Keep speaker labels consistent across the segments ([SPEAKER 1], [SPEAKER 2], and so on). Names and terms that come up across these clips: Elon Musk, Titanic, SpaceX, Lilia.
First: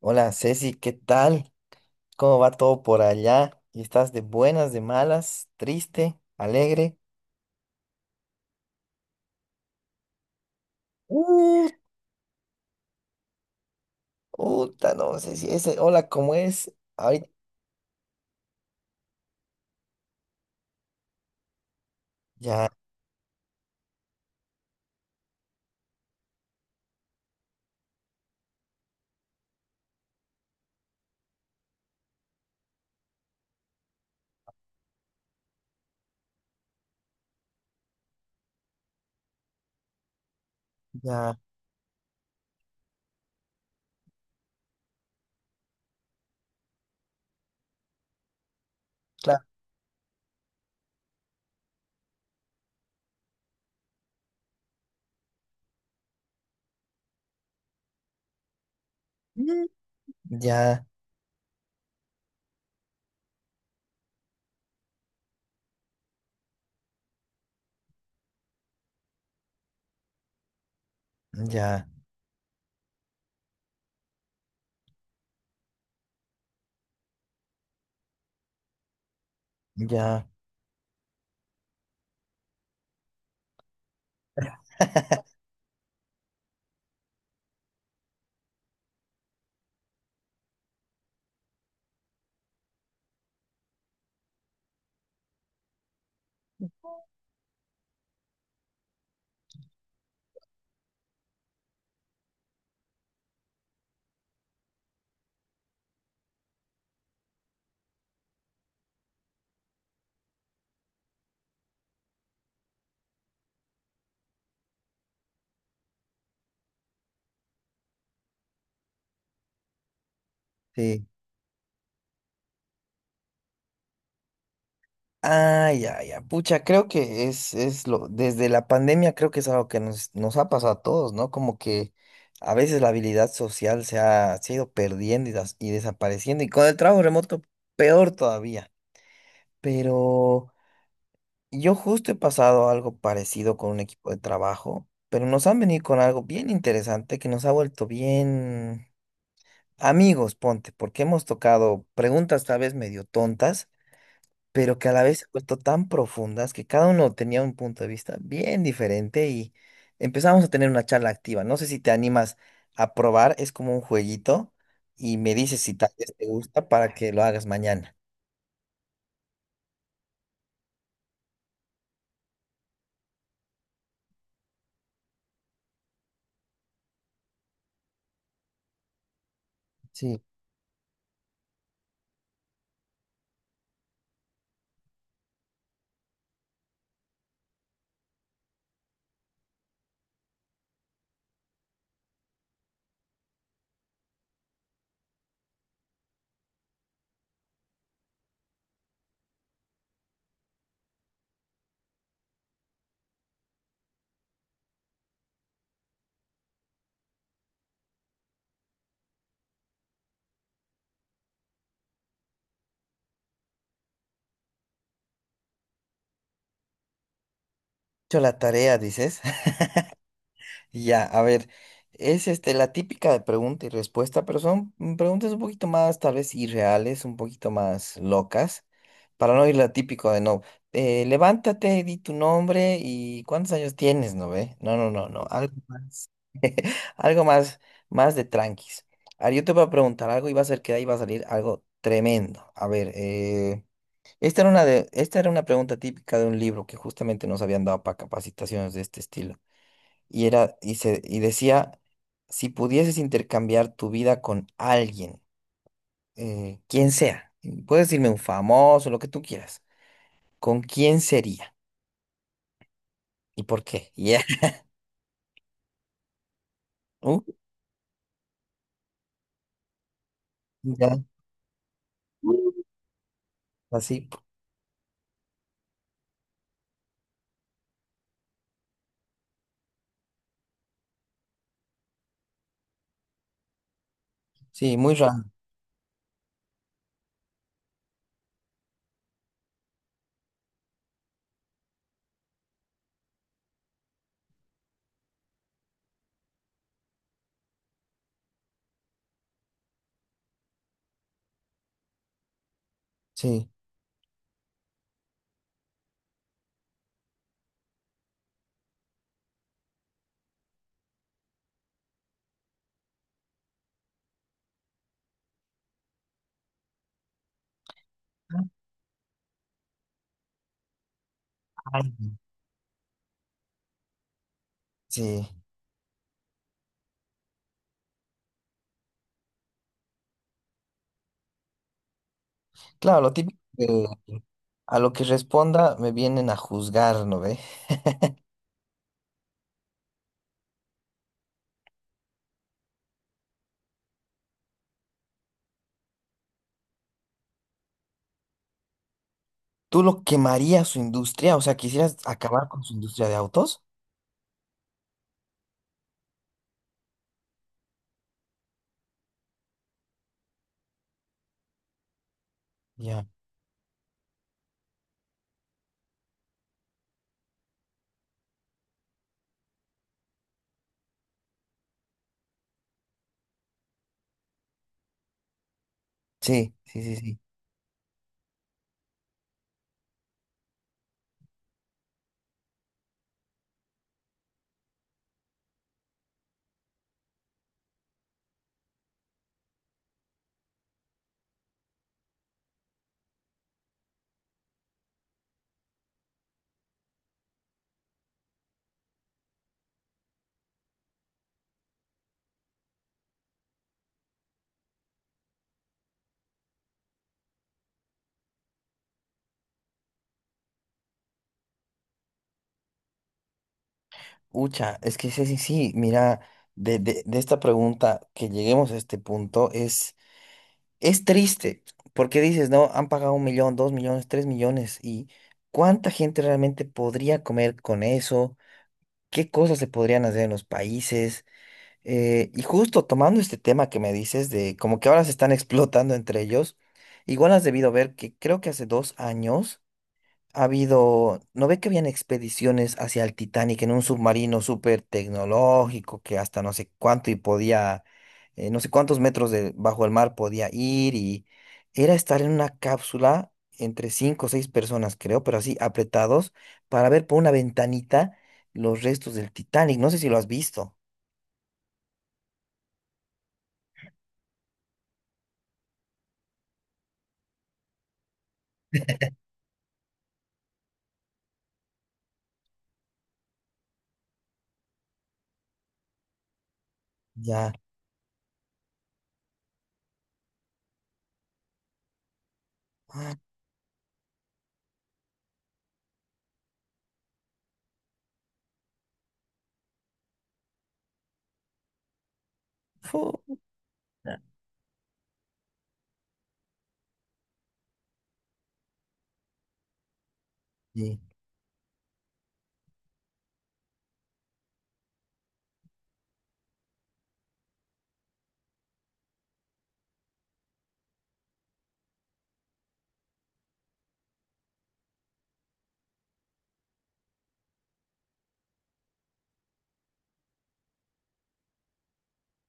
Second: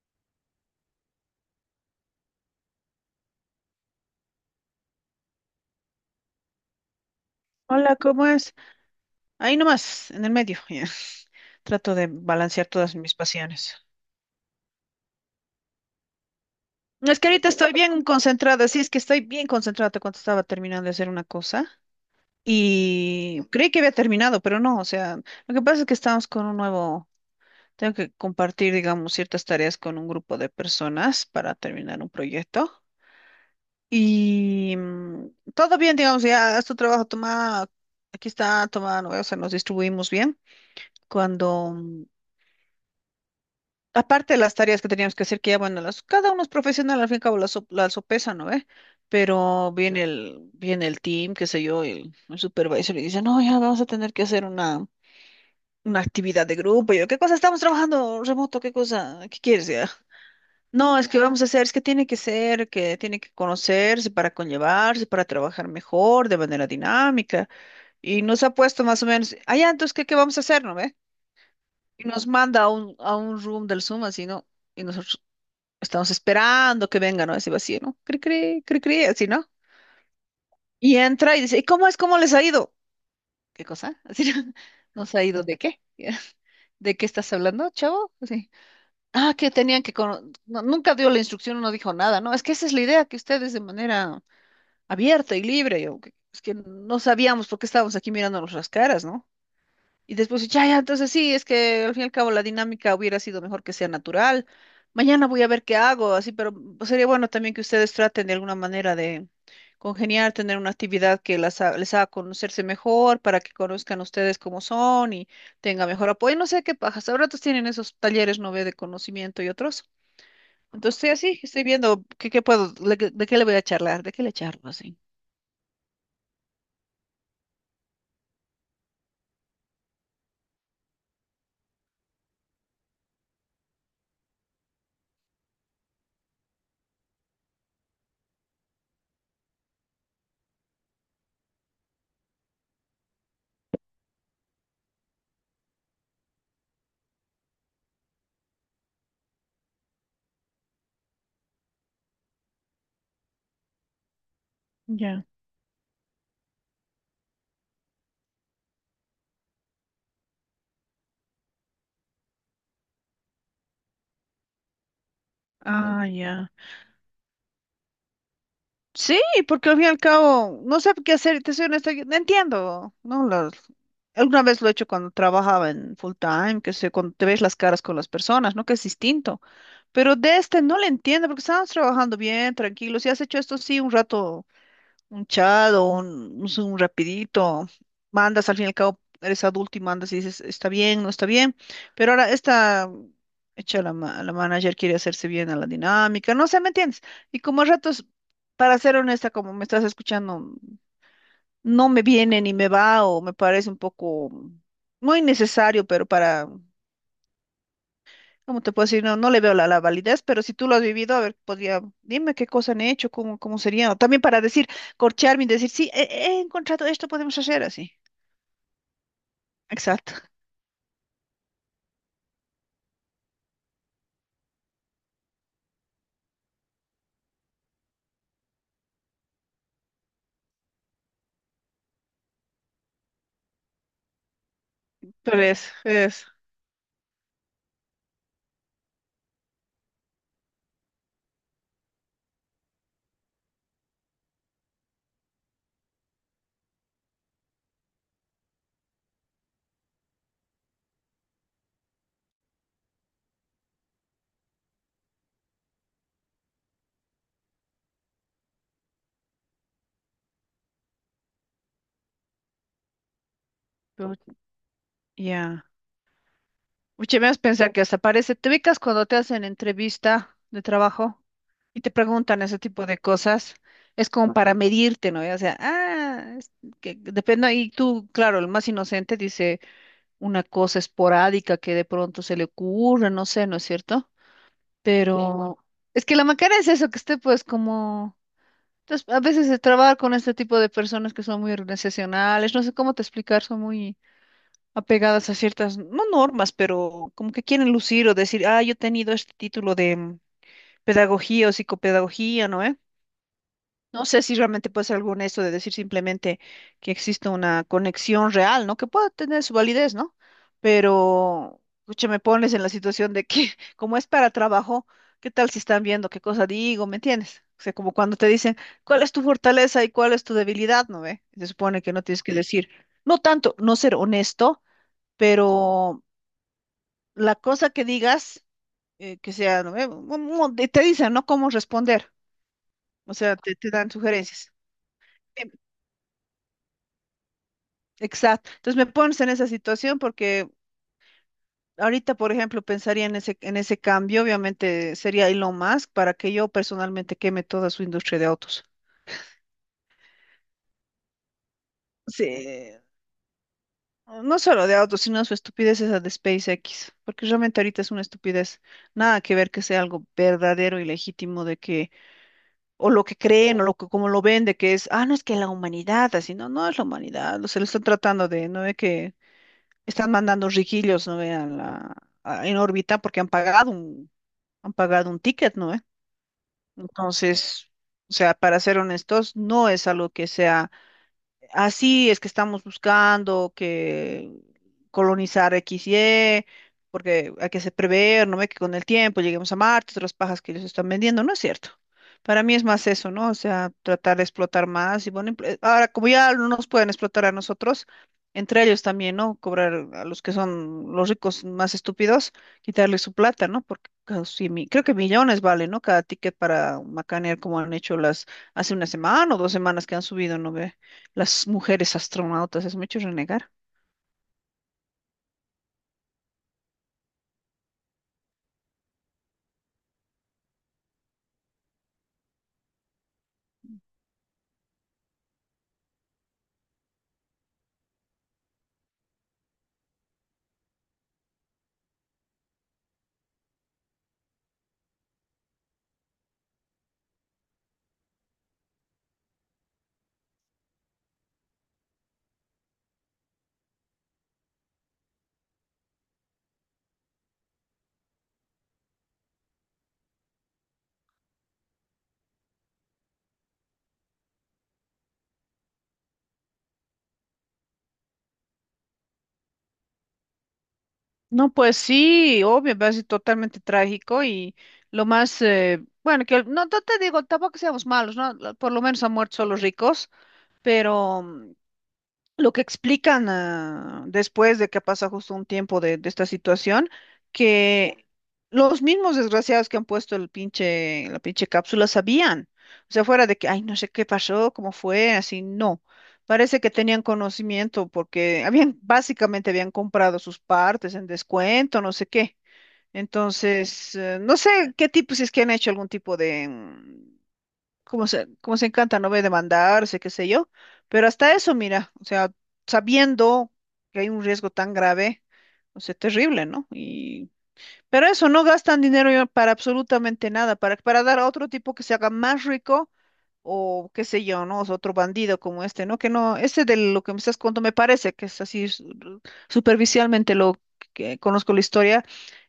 [SPEAKER 1] Hola Ceci, ¿qué tal? ¿Cómo va todo por allá? ¿Y estás de buenas, de malas, triste, alegre?
[SPEAKER 2] Hola, ¿cómo es? Ahí nomás, en el medio. Ya.
[SPEAKER 1] Uh,
[SPEAKER 2] Trato de balancear todas mis pasiones.
[SPEAKER 1] puta, no sé si ese hola, ¿cómo es?
[SPEAKER 2] Es
[SPEAKER 1] Ay,
[SPEAKER 2] que ahorita estoy bien concentrada, sí, es que estoy bien concentrada. Te cuento, estaba terminando de hacer una cosa
[SPEAKER 1] ya,
[SPEAKER 2] y creí que había terminado, pero no, o sea, lo que pasa es que estamos con un nuevo, tengo que compartir, digamos, ciertas tareas con un grupo de personas para terminar un proyecto. Y todo bien, digamos, ya, haz tu trabajo, toma, aquí está, toma, ¿no? O sea, nos distribuimos bien.
[SPEAKER 1] ya,
[SPEAKER 2] Cuando aparte de las tareas que teníamos que hacer, que ya, bueno, las, cada uno es profesional, al fin y al cabo la sopesa, ¿no ve?
[SPEAKER 1] claro.
[SPEAKER 2] Pero viene el team, qué sé yo, el supervisor y dice, no, ya vamos a tener que hacer una, actividad de grupo. Y yo, ¿qué cosa? Estamos trabajando remoto, ¿qué cosa? ¿Qué
[SPEAKER 1] Mm,
[SPEAKER 2] quieres ya?
[SPEAKER 1] ya,
[SPEAKER 2] No, es que vamos a hacer, es que tiene que ser, que tiene que conocerse para conllevarse, para trabajar mejor, de manera dinámica. Y nos ha puesto más o menos, allá, entonces, ¿qué vamos a hacer, no ve?
[SPEAKER 1] ya,
[SPEAKER 2] Y nos manda a un room del Zoom, así, ¿no? Y nosotros, estamos esperando que venga, ¿no? Ese vacío, ¿no? Cri, cri, cri, cri, así, ¿no?
[SPEAKER 1] ya,
[SPEAKER 2] Y entra y dice, ¿y cómo es? ¿Cómo les ha ido? ¿Qué cosa? Así, ¿no? ¿Nos ha ido de qué? ¿De qué estás hablando, chavo? Así. Ah, que tenían que... no, nunca dio la instrucción, no dijo nada, ¿no? Es que esa es la idea, que ustedes de manera abierta y libre, yo, es que no sabíamos por qué estábamos aquí mirándonos las caras, ¿no? Y después, ya, ya, entonces sí, es que al fin y al cabo la dinámica hubiera sido mejor que sea natural. Mañana voy a ver qué hago, así, pero pues, sería bueno también que ustedes traten de alguna manera de congeniar, tener una actividad que las, les haga conocerse mejor, para que conozcan ustedes cómo son y tenga mejor apoyo. No sé qué pajas, ahora tienen esos talleres, no ve, de conocimiento y otros. Entonces,
[SPEAKER 1] sí.
[SPEAKER 2] estoy así, estoy viendo qué puedo, de qué le voy a charlar, de qué le charlo así.
[SPEAKER 1] Ah, ya, ya, pucha, creo que desde la pandemia creo que es algo que nos ha pasado a todos, ¿no? Como que a veces la habilidad social se ha ido perdiendo y desapareciendo, y con el trabajo remoto, peor todavía. Pero yo justo he pasado algo parecido con un equipo de trabajo, pero nos han venido con algo bien interesante que nos ha vuelto bien amigos, ponte, porque hemos tocado preguntas tal vez medio tontas, pero que a la
[SPEAKER 2] Ya.
[SPEAKER 1] vez se
[SPEAKER 2] Mm.
[SPEAKER 1] han vuelto tan profundas que cada uno tenía un punto de vista bien diferente y empezamos a tener una charla activa. No sé si te animas a probar, es como un jueguito y me dices si tal
[SPEAKER 2] Ah,
[SPEAKER 1] vez te
[SPEAKER 2] ya.
[SPEAKER 1] gusta para que lo hagas mañana.
[SPEAKER 2] Sí, porque al fin y al cabo no sé qué hacer, te soy honesta, yo no entiendo, ¿no? Alguna vez lo he hecho cuando trabajaba en full time, que sé, cuando te ves las caras con las personas, ¿no? Que es distinto. Pero
[SPEAKER 1] Sí.
[SPEAKER 2] de este no le entiendo porque estábamos trabajando bien, tranquilos, y has hecho esto sí un rato un chat o un, no sé, un rapidito, mandas, al fin y al cabo eres adulto y mandas y dices, está bien, no está bien, pero ahora esta, hecha la la manager quiere hacerse bien a la dinámica, no sé, ¿me entiendes? Y como a ratos, para ser honesta, como me estás escuchando, no me viene ni me va o me parece un poco, no innecesario, pero para. ¿Cómo te puedo decir? No, no le veo la validez, pero si tú lo has vivido, a ver, podría, dime qué cosa han hecho, cómo sería. O también para decir, corcharme y decir, sí, he encontrado esto, podemos hacer así.
[SPEAKER 1] Hecho la tarea, dices.
[SPEAKER 2] Exacto.
[SPEAKER 1] Ya, a ver, es este la típica de pregunta y respuesta, pero son preguntas un poquito más tal vez irreales, un poquito más locas, para no ir la típico de no, levántate, di tu nombre y cuántos años tienes, ¿no ve? No, no, no, no,
[SPEAKER 2] Pero
[SPEAKER 1] algo
[SPEAKER 2] es,
[SPEAKER 1] más,
[SPEAKER 2] es.
[SPEAKER 1] algo más, más de tranquis. Ahora yo te voy a preguntar algo y va a ser que de ahí va a salir algo tremendo. A ver, esta era esta era una pregunta típica de un libro que justamente nos habían dado para capacitaciones de este estilo y era y se y decía, si pudieses intercambiar tu vida con alguien, quien sea, y puedes decirme un famoso, lo que tú quieras, ¿con quién sería y por qué?
[SPEAKER 2] Pero,
[SPEAKER 1] Ya.
[SPEAKER 2] ya.
[SPEAKER 1] Uh,
[SPEAKER 2] Oye, me pensar que hasta parece, te ubicas cuando te hacen entrevista de
[SPEAKER 1] ya,
[SPEAKER 2] trabajo y te preguntan ese tipo de cosas,
[SPEAKER 1] así,
[SPEAKER 2] es como para medirte, ¿no? O sea, ah, es que depende, y tú, claro, el más inocente dice una cosa esporádica que de pronto se le ocurre, no sé, ¿no es cierto?
[SPEAKER 1] sí, muy raro,
[SPEAKER 2] Pero es que la macana es eso, que esté pues como... Entonces, a veces de trabajar con este tipo de personas que son muy organizacionales, no sé cómo te explicar, son muy apegadas a ciertas, no normas, pero como que quieren lucir o decir, ah, yo he tenido este título de pedagogía o psicopedagogía, ¿no?
[SPEAKER 1] sí,
[SPEAKER 2] No sé si realmente puede ser alguna eso de decir simplemente que existe una conexión real, ¿no? Que pueda tener su validez, ¿no? Pero, escucha, me pones en la situación de que, como es para trabajo, ¿qué tal si están viendo qué cosa digo? ¿Me entiendes? O sea, como cuando te dicen, ¿cuál es tu fortaleza y cuál es tu debilidad? ¿No ve? Se supone
[SPEAKER 1] ay,
[SPEAKER 2] que no tienes que decir, no tanto, no ser honesto,
[SPEAKER 1] sí,
[SPEAKER 2] pero la cosa que digas, que sea, ¿no ve? Te dicen, ¿no? Cómo responder.
[SPEAKER 1] claro,
[SPEAKER 2] O sea, te dan sugerencias.
[SPEAKER 1] a lo que responda me vienen a juzgar, ¿no ve?
[SPEAKER 2] Exacto. Entonces me pones en esa situación porque ahorita, por ejemplo, pensaría en ese, cambio, obviamente sería Elon Musk para que yo personalmente queme toda su industria de autos.
[SPEAKER 1] ¿Tú lo quemarías su industria? O sea, ¿quisieras
[SPEAKER 2] Sí,
[SPEAKER 1] acabar con su industria de autos?
[SPEAKER 2] no solo de autos, sino su estupidez esa de SpaceX, porque realmente ahorita es una estupidez. Nada que ver que sea algo verdadero y legítimo de que, o lo
[SPEAKER 1] Ya.
[SPEAKER 2] que creen, o lo que, como lo vende, que es, ah, no es que la humanidad, así, no, no es la humanidad, se lo están tratando de, no ve que están mandando riquillos, no vean la en órbita porque han pagado un ticket, ¿no? ¿Eh?
[SPEAKER 1] Sí, sí, sí, sí.
[SPEAKER 2] Entonces, o sea, para ser honestos, no es algo que sea así es que estamos buscando que colonizar X Y, porque hay que se prever, ¿no ve? Que con el tiempo lleguemos a Marte, otras pajas que ellos están vendiendo, no es cierto. Para mí es más eso, ¿no? O sea, tratar de explotar más y bueno, ahora como ya no nos pueden explotar a nosotros, entre ellos también, ¿no? Cobrar a los que son los ricos más estúpidos, quitarles su plata, ¿no? Porque creo que millones vale, ¿no? Cada ticket para macanear como han hecho las, hace una semana o 2 semanas que han subido, ¿no ve?, las mujeres astronautas, es mucho renegar.
[SPEAKER 1] Ucha, es que sí, sí, sí, mira, de esta pregunta que lleguemos a este punto es triste, porque dices, no, han pagado 1 millón, 2 millones, 3 millones, y ¿cuánta gente realmente podría comer con eso? ¿Qué cosas se podrían hacer en los países? Y justo tomando este tema que me dices de como que ahora se están explotando entre ellos, igual has debido ver que creo que hace 2 años ha habido, ¿no ve que habían expediciones hacia el Titanic en un submarino súper tecnológico que hasta no sé cuánto y podía, no sé cuántos metros de, bajo el mar podía ir y era estar en una cápsula entre cinco o seis personas, creo, pero así apretados para ver por una ventanita los restos del Titanic. No sé si lo has visto.
[SPEAKER 2] No, pues sí, obvio, va a ser totalmente trágico y lo más, bueno, que no, no te digo, tampoco que seamos malos, ¿no? Por lo menos han muerto solo los ricos, pero lo que explican ah, después de que pasa justo un tiempo de esta situación,
[SPEAKER 1] Ya.
[SPEAKER 2] que los mismos desgraciados que han puesto el pinche, la pinche cápsula sabían. O sea,
[SPEAKER 1] Ah,
[SPEAKER 2] fuera de que, ay, no sé qué pasó, cómo fue, así, no. Parece que tenían conocimiento porque habían, básicamente habían comprado sus partes en descuento, no sé qué.
[SPEAKER 1] fu-
[SPEAKER 2] Entonces, no sé qué tipo, si es que han hecho algún tipo de, como se encanta, no ve demandarse, qué sé yo,
[SPEAKER 1] Sí,
[SPEAKER 2] pero hasta eso, mira, o sea, sabiendo que hay un riesgo tan grave, o sea, terrible, ¿no? Y, pero eso, no gastan dinero ya para absolutamente nada, para dar a otro tipo que se haga más rico o qué sé yo, ¿no? O sea, otro bandido como este, ¿no? Que no, este de lo que me estás contando me parece que es así superficialmente lo que conozco la historia,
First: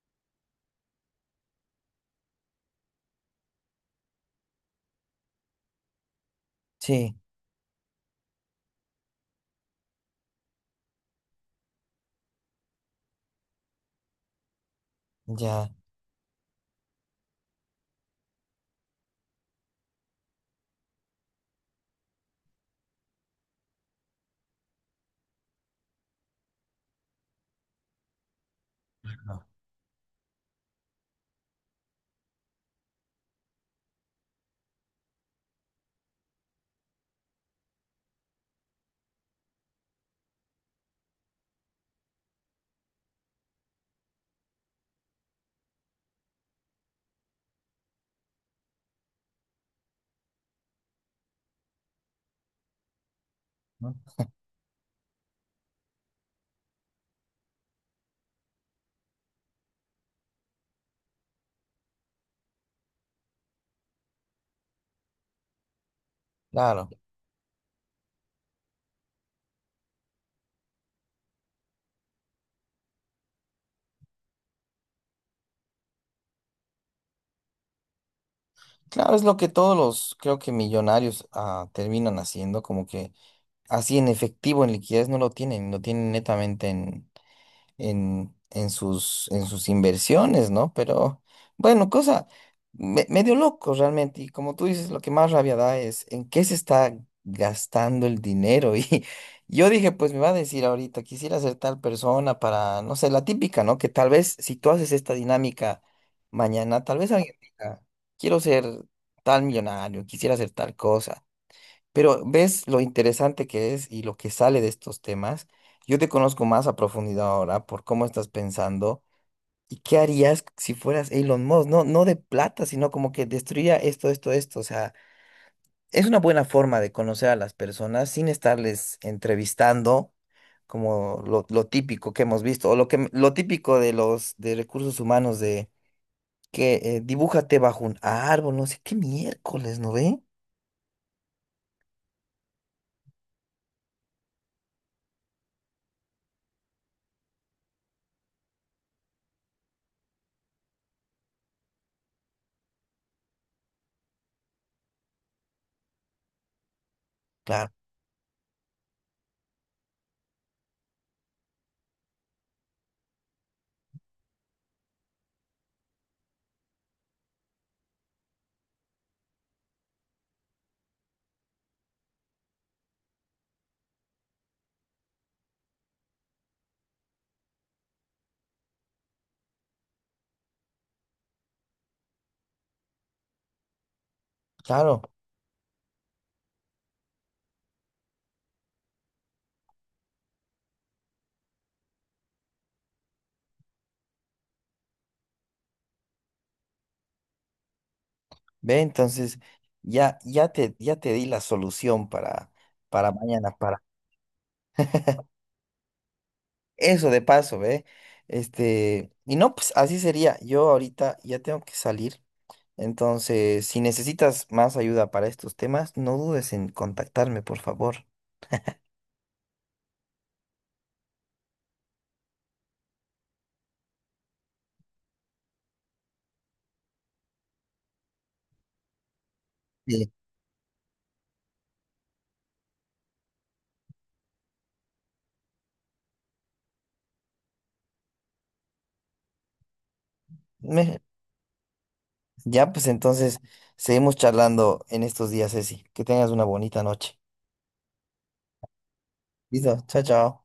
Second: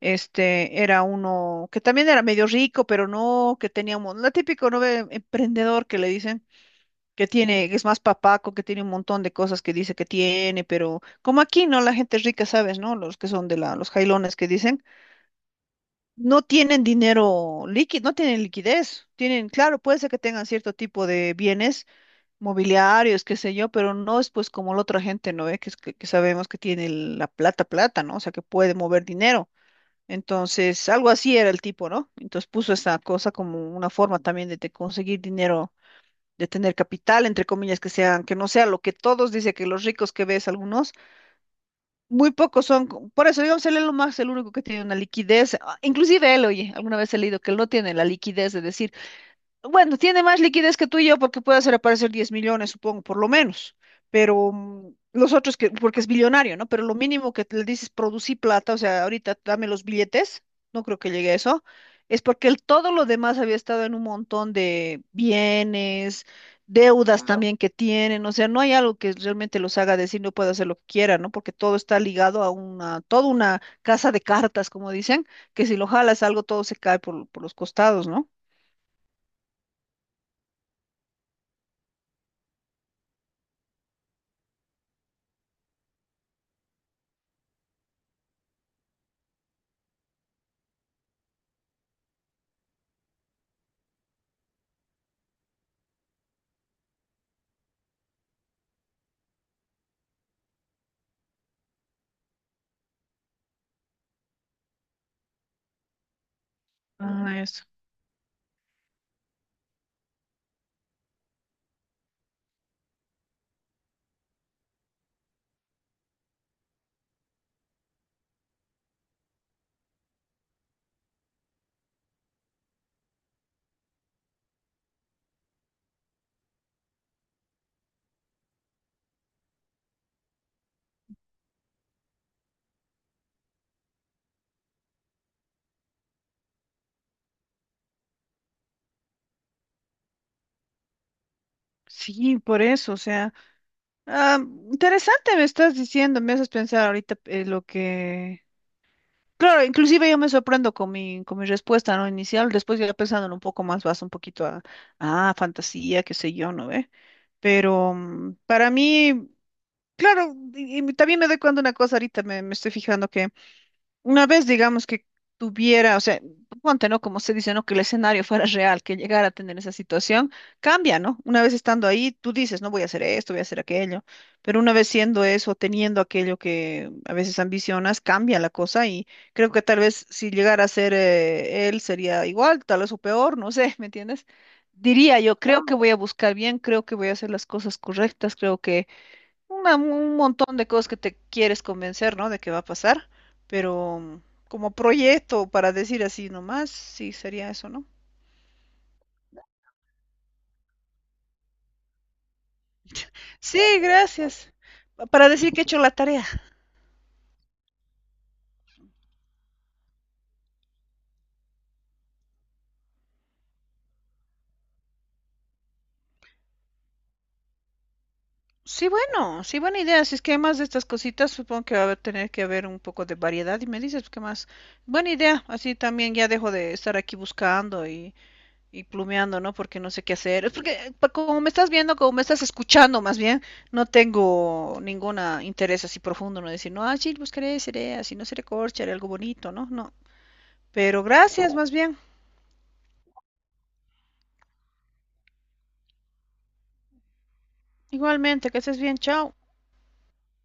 [SPEAKER 2] este era uno que también era medio rico, pero no, que tenía un la típico, ¿no ve?, emprendedor que le dicen
[SPEAKER 1] sí,
[SPEAKER 2] que tiene, que es más papaco, que tiene un montón de cosas que dice que tiene, pero como aquí, ¿no? La gente rica, ¿sabes, no? Los que son de la, los jailones que dicen
[SPEAKER 1] ya.
[SPEAKER 2] no tienen dinero líquido, no tienen liquidez. Tienen, claro, puede ser que tengan cierto tipo de bienes mobiliarios, qué sé yo, pero no es pues como la otra gente, ¿no ve? Es que sabemos que tiene la plata, plata, ¿no? O sea, que puede mover
[SPEAKER 1] No,
[SPEAKER 2] dinero. Entonces, algo así era el tipo, ¿no? Entonces puso esa cosa como una forma también de conseguir dinero, de tener capital, entre comillas, que sean, que no sea lo que todos dicen que los ricos que ves algunos, muy pocos son, por eso digamos, él es lo más, el único que tiene una liquidez, ah, inclusive él, oye, alguna vez he leído que él no tiene la liquidez de decir bueno, tiene más liquidez que tú y yo porque puede hacer aparecer 10 millones, supongo, por lo menos.
[SPEAKER 1] no,
[SPEAKER 2] Pero los otros que, porque es billonario, ¿no? Pero lo mínimo que le dices producí plata, o sea, ahorita dame los billetes, no creo que llegue a eso, es porque él todo lo demás había estado en un montón de bienes,
[SPEAKER 1] claro.
[SPEAKER 2] deudas también que tienen, o sea, no hay algo que realmente los haga decir no puede hacer lo que quiera, ¿no? Porque todo está ligado a una, toda una casa de cartas, como dicen, que si lo jalas algo, todo se cae por los costados, ¿no?
[SPEAKER 1] Claro, es lo que todos los, creo que millonarios terminan haciendo, como que así en efectivo, en liquidez, no lo tienen, lo tienen netamente en sus inversiones, ¿no? Pero bueno, cosa medio loco realmente. Y como tú dices, lo que más rabia da es en qué se está gastando el dinero. Y yo dije, pues me va a decir ahorita, quisiera ser tal persona para, no sé, la típica, ¿no? Que tal vez si tú haces esta dinámica mañana, tal vez alguien
[SPEAKER 2] Ah, eso.
[SPEAKER 1] diga, quiero ser tal millonario, quisiera hacer tal cosa. Pero ves lo interesante que es y lo que sale de estos temas. Yo te conozco más a profundidad ahora por cómo estás pensando y qué harías si fueras Elon Musk, no, no de plata, sino como que destruiría esto, esto, esto. O sea, es una buena forma de conocer a las personas sin estarles entrevistando como lo típico que hemos visto o lo típico de los de recursos humanos de que dibújate bajo un árbol, no sé qué miércoles, ¿no ve?
[SPEAKER 2] Sí, por eso, o sea, ah, interesante me estás diciendo, me haces pensar ahorita lo que... Claro, inclusive yo me sorprendo con mi, respuesta, ¿no? Inicial, después ya pensándolo un poco más, vas un poquito a, ah, fantasía, qué sé yo, ¿no ve?
[SPEAKER 1] Claro,
[SPEAKER 2] Pero para mí, claro, y también me doy cuenta de una cosa ahorita, me estoy fijando que una vez, digamos, que tuviera, o sea, ponte, ¿no? Como se dice, ¿no? Que el escenario fuera real, que llegara a tener esa situación, cambia, ¿no? Una vez estando ahí, tú dices, no voy a hacer esto, voy a hacer aquello, pero una vez siendo eso, teniendo aquello que a veces ambicionas, cambia la cosa y creo que tal vez si llegara a ser él sería igual, tal vez o peor, no sé, ¿me entiendes?
[SPEAKER 1] claro.
[SPEAKER 2] Diría yo, creo que voy a buscar bien, creo que voy a hacer las cosas correctas, creo que un montón de cosas que te quieres convencer, ¿no? De que va a pasar, pero como proyecto, para decir así nomás, sí, sería eso, ¿no?
[SPEAKER 1] Ve, entonces ya te di la solución para mañana,
[SPEAKER 2] Sí,
[SPEAKER 1] para
[SPEAKER 2] gracias. Para decir que he hecho la tarea.
[SPEAKER 1] eso de paso, ve. Este, y no, pues así sería. Yo ahorita ya tengo que salir. Entonces, si necesitas más ayuda para estos temas, no dudes en contactarme, por favor.
[SPEAKER 2] Sí, bueno, sí, buena idea. Si es que hay más de estas cositas, supongo que va a tener que haber un poco de variedad y me dices qué más. Buena idea, así también ya dejo de estar aquí buscando y plumeando, ¿no? Porque no sé
[SPEAKER 1] Sí.
[SPEAKER 2] qué hacer. Es porque como me estás viendo, como me estás escuchando más bien, no tengo ningún interés así profundo, ¿no? Decir, no, ah, sí, buscaré, seré así, no seré corcha, haré algo bonito, ¿no? No.
[SPEAKER 1] Me-
[SPEAKER 2] Pero gracias más bien.
[SPEAKER 1] ya, pues entonces seguimos charlando en estos días, Ceci. Que tengas una bonita noche.
[SPEAKER 2] Igualmente, que estés bien, chao.
[SPEAKER 1] Listo, chao, chao.